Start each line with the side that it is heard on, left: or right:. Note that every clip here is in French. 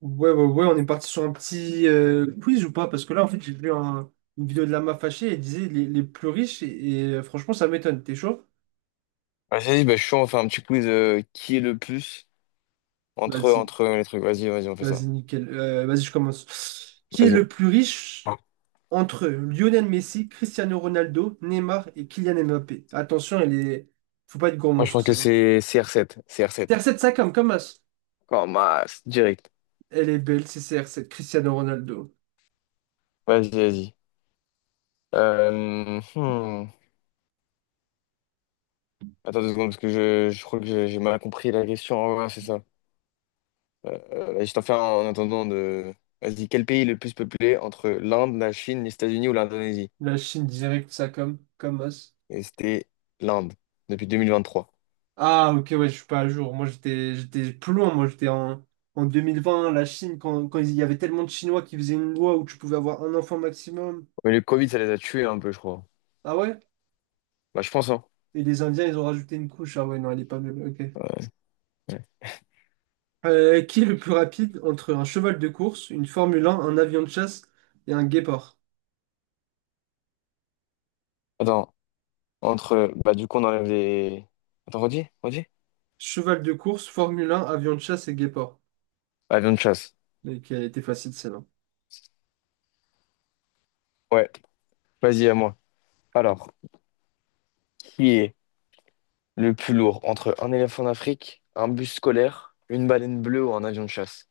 right: Ouais, ouais, ouais, on est parti sur un petit quiz ou pas? Parce que là, en fait, une vidéo de Lama Fâché et elle disait les plus riches et franchement, ça m'étonne. T'es chaud?
left: Ah, vas-y, bah, je suis chaud, on fait un petit quiz qui est le plus entre,
right: Vas-y,
left: entre les trucs. Vas-y, vas-y, on fait
right: vas-y,
left: ça.
right: nickel. Vas-y, je commence. Qui est
left: Vas-y.
right: le plus riche
left: Ah.
right: entre Lionel Messi, Cristiano Ronaldo, Neymar et Kylian Mbappé? Attention, elle est. Faut pas être
left: Moi,
right: gourmand
left: je
right: sur
left: pense que
right: celle-là.
left: c'est CR7. R 7
right: CR7 Sakam, comme as.
left: Oh, masse, direct.
right: Elle est belle, c'est CR7, Cristiano Ronaldo.
left: Vas-y, vas-y. Hmm. Attends 2 secondes, parce que je crois que j'ai mal compris la question. Ah ouais, c'est ça. Je t'en fais un en attendant de. Vas-y, quel pays est le plus peuplé entre l'Inde, la Chine, les États-Unis ou l'Indonésie?
right: La Chine direct, Sakam, comme as.
left: Et c'était l'Inde, depuis 2023.
right: Ah, ok, ouais, je suis pas à jour. Moi, j'étais plus loin. Moi, j'étais en 2020 la Chine, quand il y avait tellement de Chinois qui faisaient une loi où tu pouvais avoir un enfant maximum.
left: Mais le Covid, ça les a tués un peu, je crois.
right: Ah ouais?
left: Bah, je pense, hein.
right: Et les Indiens, ils ont rajouté une couche. Ah ouais, non, elle est pas belle. Ok.
left: Euh, Ouais.
right: Qui est le plus rapide entre un cheval de course, une Formule un avion de chasse et un guépard?
left: Attends. Entre, bah, du coup, on enlève les. Attends, redis, redis.
right: Cheval de course, Formule 1 avion de chasse et guépard.
left: Avion de chasse.
right: Mais qui a été facile, celle-là.
left: Ouais, vas-y, à moi. Alors, qui est le plus lourd entre un éléphant d'Afrique, un bus scolaire, une baleine bleue ou un avion de chasse?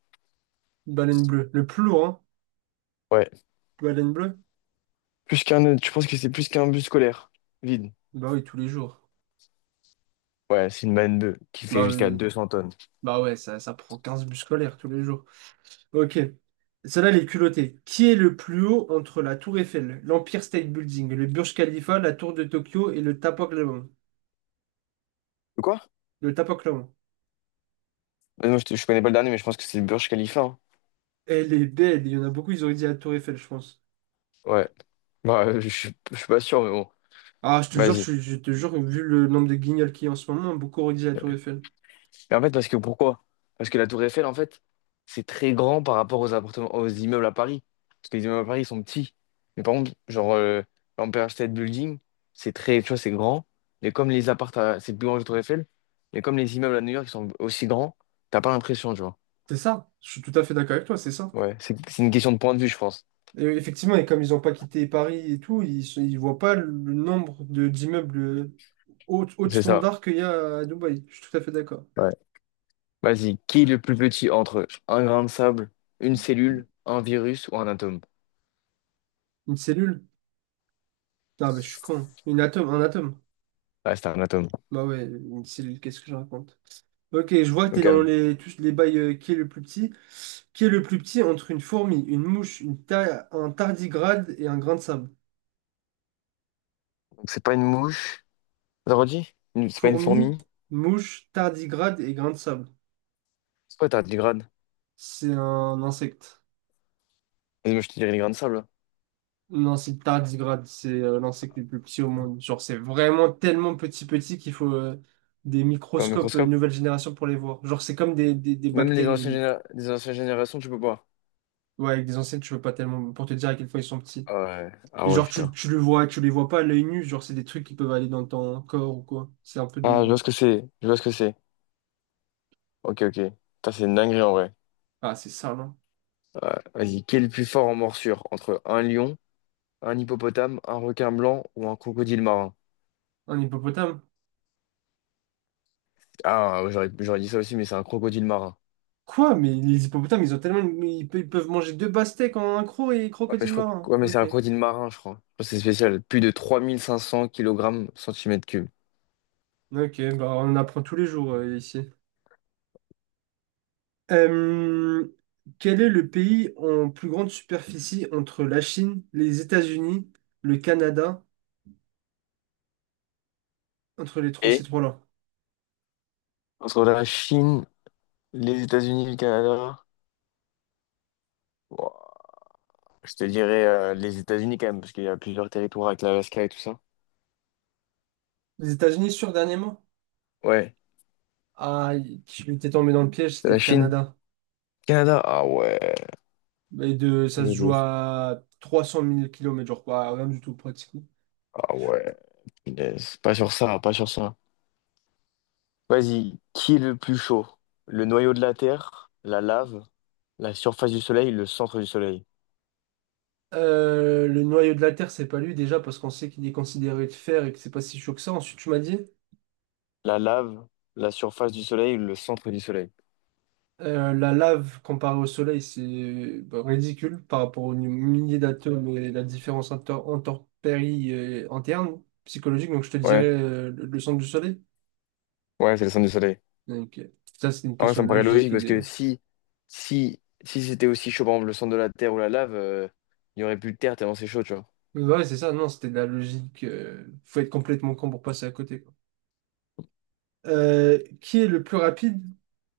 right: Baleine bleue. Le plus lourd, hein.
left: Ouais.
right: Ouais, laine bleue?
left: Plus qu'un. Tu penses que c'est plus qu'un bus scolaire? Vide.
right: Bah oui, tous les jours.
left: Ouais, c'est une baleine bleue qui fait
right: Bah
left: jusqu'à
right: oui.
left: 200 tonnes.
right: Bah ouais, ça prend 15 bus scolaires tous les jours. Ok. Celle-là, elle est culottée. Qui est le plus haut entre la Tour Eiffel, l'Empire State Building, le Burj Khalifa, la Tour de Tokyo et le Tapoklavon?
left: De quoi?
right: Le Tapoklavon.
left: Bah, moi, je connais pas le dernier, mais je pense que c'est le Burj Khalifa, hein.
right: Elle est belle. Il y en a beaucoup, ils auraient dit la Tour Eiffel, je pense.
left: Ouais. Bah, je suis pas sûr, mais bon.
right: Ah, je te jure,
left: Vas-y.
right: je te jure, vu le nombre de guignols qu'il y a en ce moment, beaucoup auraient dit la Tour Eiffel.
left: Mais en fait, parce que pourquoi? Parce que la Tour Eiffel, en fait, c'est très grand par rapport aux appartements, aux immeubles à Paris. Parce que les immeubles à Paris, ils sont petits. Mais par contre, genre, l'Empire State Building, c'est très, tu vois, c'est grand. Mais comme les appartements, c'est plus grand que la Tour Eiffel. Mais comme les immeubles à New York, ils sont aussi grands, t'as pas l'impression, tu vois.
right: C'est ça. Je suis tout à fait d'accord avec toi, c'est ça.
left: Ouais, c'est une question de point de vue, je pense.
right: Et effectivement, et comme ils n'ont pas quitté Paris et tout, ils voient pas le nombre de d'immeubles haut de
left: C'est ça.
right: standard qu'il y a à Dubaï. Je suis tout à fait d'accord.
left: Ouais. Vas-y, qui est le plus petit entre un grain de sable, une cellule, un virus ou un atome?
right: Une cellule? Ah, mais je suis con. Une atome, un atome.
left: Ouais, c'est un atome.
right: Bah ouais, une cellule, qu'est-ce que je raconte? Ok, je vois que
left: Donc,
right: t'es dans
left: calme.
right: tous les bails, qui est le plus petit. Qui est le plus petit entre une fourmi, une mouche, un tardigrade et un grain de sable?
left: Donc, c'est pas une mouche. T'as redit? C'est pas une
right: Fourmi,
left: fourmi?
right: mouche, tardigrade et grain de sable.
left: C'est quoi, t'as 10 grades?
right: C'est un insecte.
left: Vas-y, moi, je te dirais les grains de sable.
right: Non, c'est tardigrade, c'est l'insecte le plus petit au monde. Genre, c'est vraiment tellement petit petit qu'il faut, des
left: Au
right: microscopes
left: microscope.
right: nouvelle génération pour les voir. Genre, c'est comme des
left: Même les
right: bactéries
left: anciennes,
right: limite.
left: généra- les anciennes générations, tu peux pas.
right: Ouais, avec des insectes, tu peux pas tellement pour te dire à quel point ils sont petits.
left: Ah ouais. Ah
right: Et
left: ouais,
right: genre,
left: putain.
right: tu les vois pas à l'œil nu, genre, c'est des trucs qui peuvent aller dans ton corps ou quoi. C'est un peu
left: Ah,
right: des.
left: je vois ce que c'est. Je vois ce que c'est. Ok, ok. Putain, c'est une dinguerie en vrai.
right: Ah, c'est ça, non?
left: Ouais, vas-y, qui est le plus fort en morsure? Entre un lion, un hippopotame, un requin blanc ou un crocodile marin?
right: Un hippopotame?
left: Ah, ouais, j'aurais dit ça aussi, mais c'est un crocodile marin.
right: Quoi? Mais les hippopotames, ils ont tellement. Mais ils peuvent manger deux pastèques en un croc et
left: Ouais, mais
right: crocodile marin.
left: ouais, mais c'est
right: Ok.
left: un crocodile marin, je crois. Je crois que c'est spécial. Plus de 3 500 kilogrammes cm cube.
right: Ok, bah on apprend tous les jours, ici. Euh, Quel est le pays en plus grande superficie entre la Chine, les États-Unis, le Canada, entre les trois, ces
left: Et
right: trois-là?
left: entre la Chine, les États-Unis, le Canada. Je te dirais les États-Unis quand même, parce qu'il y a plusieurs territoires avec l'Alaska et tout ça.
right: Les États-Unis sur dernièrement?
left: Ouais.
right: Ah, je m'étais tombé dans le piège, c'était
left: La
right: le
left: Chine,
right: Canada.
left: Canada. Ah ouais.
right: Ça se
left: Et
right: joue
left: les-
right: à 300 000 km, genre quoi, rien du tout pratique.
left: Ah ouais. Les- Pas sur ça, pas sur ça. Vas-y, qui est le plus chaud? Le noyau de la Terre, la lave, la surface du Soleil, le centre du Soleil.
right: Le noyau de la Terre, c'est pas lui déjà parce qu'on sait qu'il est considéré de fer et que c'est pas si chaud que ça. Ensuite, tu m'as dit,
left: La lave, la surface du Soleil, le centre du Soleil.
right: la lave comparée au Soleil, c'est bah, ridicule par rapport aux milliers d'atomes et la différence intempérie et interne psychologique. Donc, je te dirais,
left: Ouais,
right: le centre du Soleil.
left: ouais, c'est le centre du Soleil.
right: Donc, ça, c'est une
left: Ah ouais,
right: question
left: ça me
right: de
left: paraît logique
right: logique.
left: parce que si c'était aussi chaud, par exemple, le centre de la Terre ou la lave, il n'y aurait plus de Terre tellement c'est chaud, tu vois.
right: Mais ouais, c'est ça. Non, c'était de la logique. Faut être complètement con pour passer à côté. Qui est le plus rapide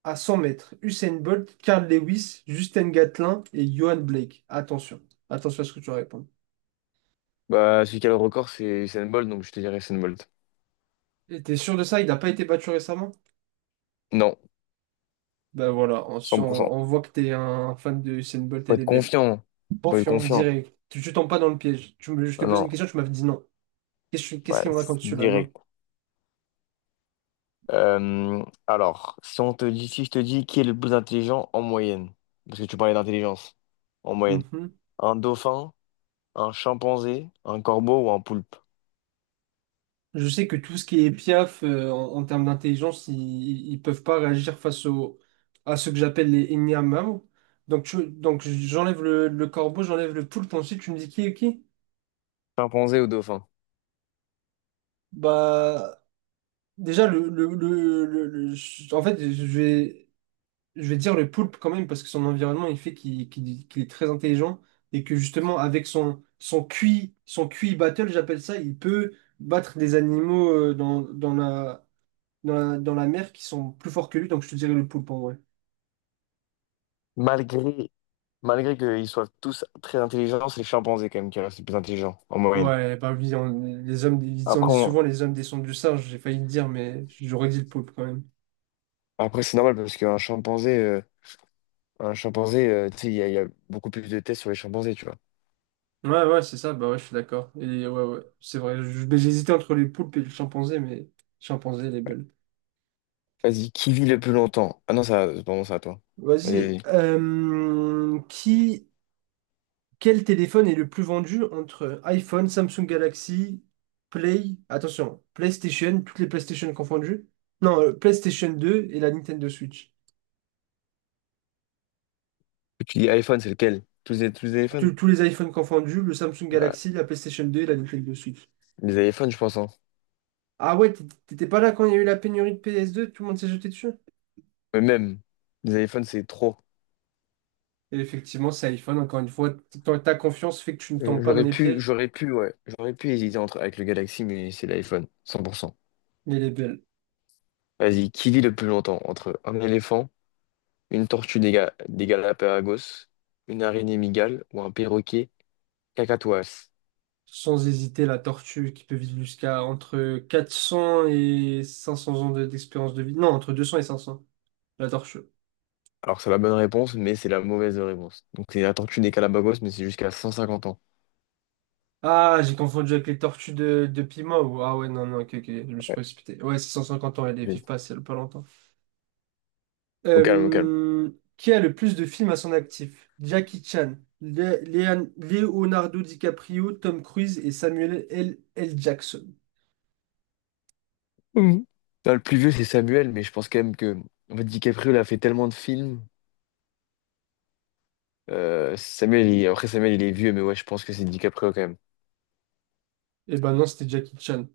right: à 100 mètres? Usain Bolt, Carl Lewis, Justin Gatlin et Johan Blake. Attention, attention à ce que tu vas répondre.
left: Bah, celui qui a le record, c'est Usain Bolt, donc je te dirais Usain Bolt.
right: Et t'es sûr de ça? Il n'a pas été battu récemment?
left: Non,
right: Ben voilà, on, si
left: 100%.
right: on- on voit que t'es un fan de Usain Bolt,
left: Faut
right: elle
left: être
right: est belle.
left: confiant. Faut être
right: Confiant,
left: confiant.
right: direct. Tu tombes pas dans le piège. Je t'ai
left: Ah
right: posé
left: non,
right: une question, tu m'avais dit non. Qu'est-ce
left: ouais,
right: qu'il me
left: c'est
right: raconte celui-là?
left: direct.
right: Non.
left: Alors, si on te dit, si je te dis qui est le plus intelligent en moyenne, parce que tu parlais d'intelligence, en moyenne,
right: Mhm.
left: un dauphin, un chimpanzé, un corbeau ou un poulpe?
right: Je sais que tout ce qui est Piaf, en termes d'intelligence, ils peuvent pas réagir face à ce que j'appelle les Nyamam. Donc, j'enlève le corbeau, j'enlève le poulpe, ensuite tu me dis qui est qui?
left: Chimpanzé ou dauphin?
right: Bah, déjà, en fait, je vais dire le poulpe quand même, parce que son environnement, il fait qu'il est très intelligent, et que justement, avec son QI, son QI battle, j'appelle ça, il peut battre des animaux, dans la mer qui sont plus forts que lui, donc je te dirais le poulpe en vrai.
left: Malgré, malgré qu'ils soient tous très intelligents, c'est le chimpanzé quand même qui reste le plus intelligent en moyenne.
right: Ouais, bah oui, les hommes, ils en
left: Après,
right: disent
left: on-
right: souvent les hommes descendent du singe, j'ai failli le dire, mais j'aurais dit le poulpe quand même.
left: après, c'est normal parce qu'un chimpanzé, un chimpanzé, tu sais, il y a beaucoup plus de tests sur les chimpanzés, tu vois.
right: Ouais, ouais, c'est ça, bah ouais, je suis d'accord. Et ouais, ouais, c'est vrai, mais j'hésitais entre les poulpes et le chimpanzé, mais le chimpanzé, il est belle.
left: Vas-y, qui vit le plus longtemps? Ah non, ça, pardon, c'est à toi. Vas-y,
right: Vas-y,
left: vas-y.
right: quel téléphone est le plus vendu entre iPhone, Samsung Galaxy, attention, PlayStation, toutes les PlayStation confondues? Non, PlayStation 2 et la Nintendo Switch.
left: Tu dis iPhone, c'est lequel? Tous les iPhones?
right: Tous les iPhones confondus, le Samsung
left: Bah,
right: Galaxy, la PlayStation 2 et la Nintendo Switch.
left: les iPhones, je pense, hein.
right: Ah ouais, t'étais pas là quand il y a eu la pénurie de PS2, tout le monde s'est jeté dessus.
left: Mais même, les iPhones, c'est trop.
right: Et effectivement, c'est iPhone, encore une fois, ta confiance fait que tu ne
left: Euh,
right: tombes pas dans
left: J'aurais
right: les
left: pu,
right: pièges,
left: j'aurais pu, ouais, j'aurais pu hésiter entre, avec le Galaxy, mais c'est l'iPhone, 100%.
right: mais elle est belle.
left: Vas-y, qui vit le plus longtemps? Entre un éléphant, une tortue des Galapagos, une araignée mygale ou un perroquet cacatoès?
right: Sans hésiter, la tortue qui peut vivre jusqu'à entre 400 et 500 ans d'expérience de vie. Non, entre 200 et 500, la tortue.
left: Alors c'est la bonne réponse, mais c'est la mauvaise réponse. Donc c'est la tortue des Galapagos, mais c'est jusqu'à 150 ans.
right: Ah, j'ai confondu avec les tortues de Pima ou... Ah ouais, non, non, ok, ok, je me suis
left: Ouais.
right: précipité. Ouais, c'est 150 ans, elles ne
left: Bien.
right: vivent pas, c'est pas longtemps.
left: Au calme, au calme.
right: Euh, qui a le plus de films à son actif? Jackie Chan, Leonardo DiCaprio, Tom Cruise et Samuel L. Jackson.
left: Mhm. Ah, le plus vieux, c'est Samuel, mais je pense quand même que en fait, DiCaprio, il a fait tellement de films. Samuel, après Samuel, il est vieux, mais ouais, je pense que c'est DiCaprio quand même.
right: Eh ben non, c'était Jackie Chan.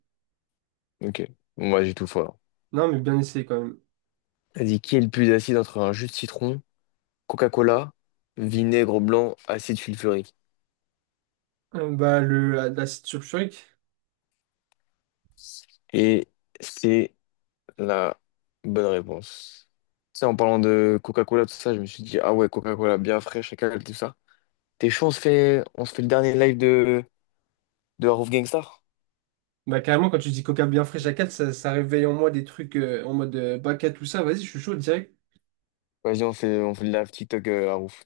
left: Ok, moi j'ai tout faux alors.
right: Non, mais bien essayé quand même.
left: Elle dit, qui est le plus acide entre un jus de citron, Coca-Cola, vinaigre blanc, acide sulfurique?
right: Bah, le, la la sulfurique.
left: Et c'est la bonne réponse. Tu sais, en parlant de Coca-Cola, tout ça, je me suis dit, ah ouais, Coca-Cola bien fraîche et calme, tout ça. T'es chaud, on se fait le dernier live de Roof Gangstar?
right: Bah, carrément, quand tu dis coca bien frais à 4, ça réveille en moi des trucs, en mode, Baka, tout ça. Vas-y, je suis chaud direct.
left: Vas-y, on fait le live TikTok à Roof.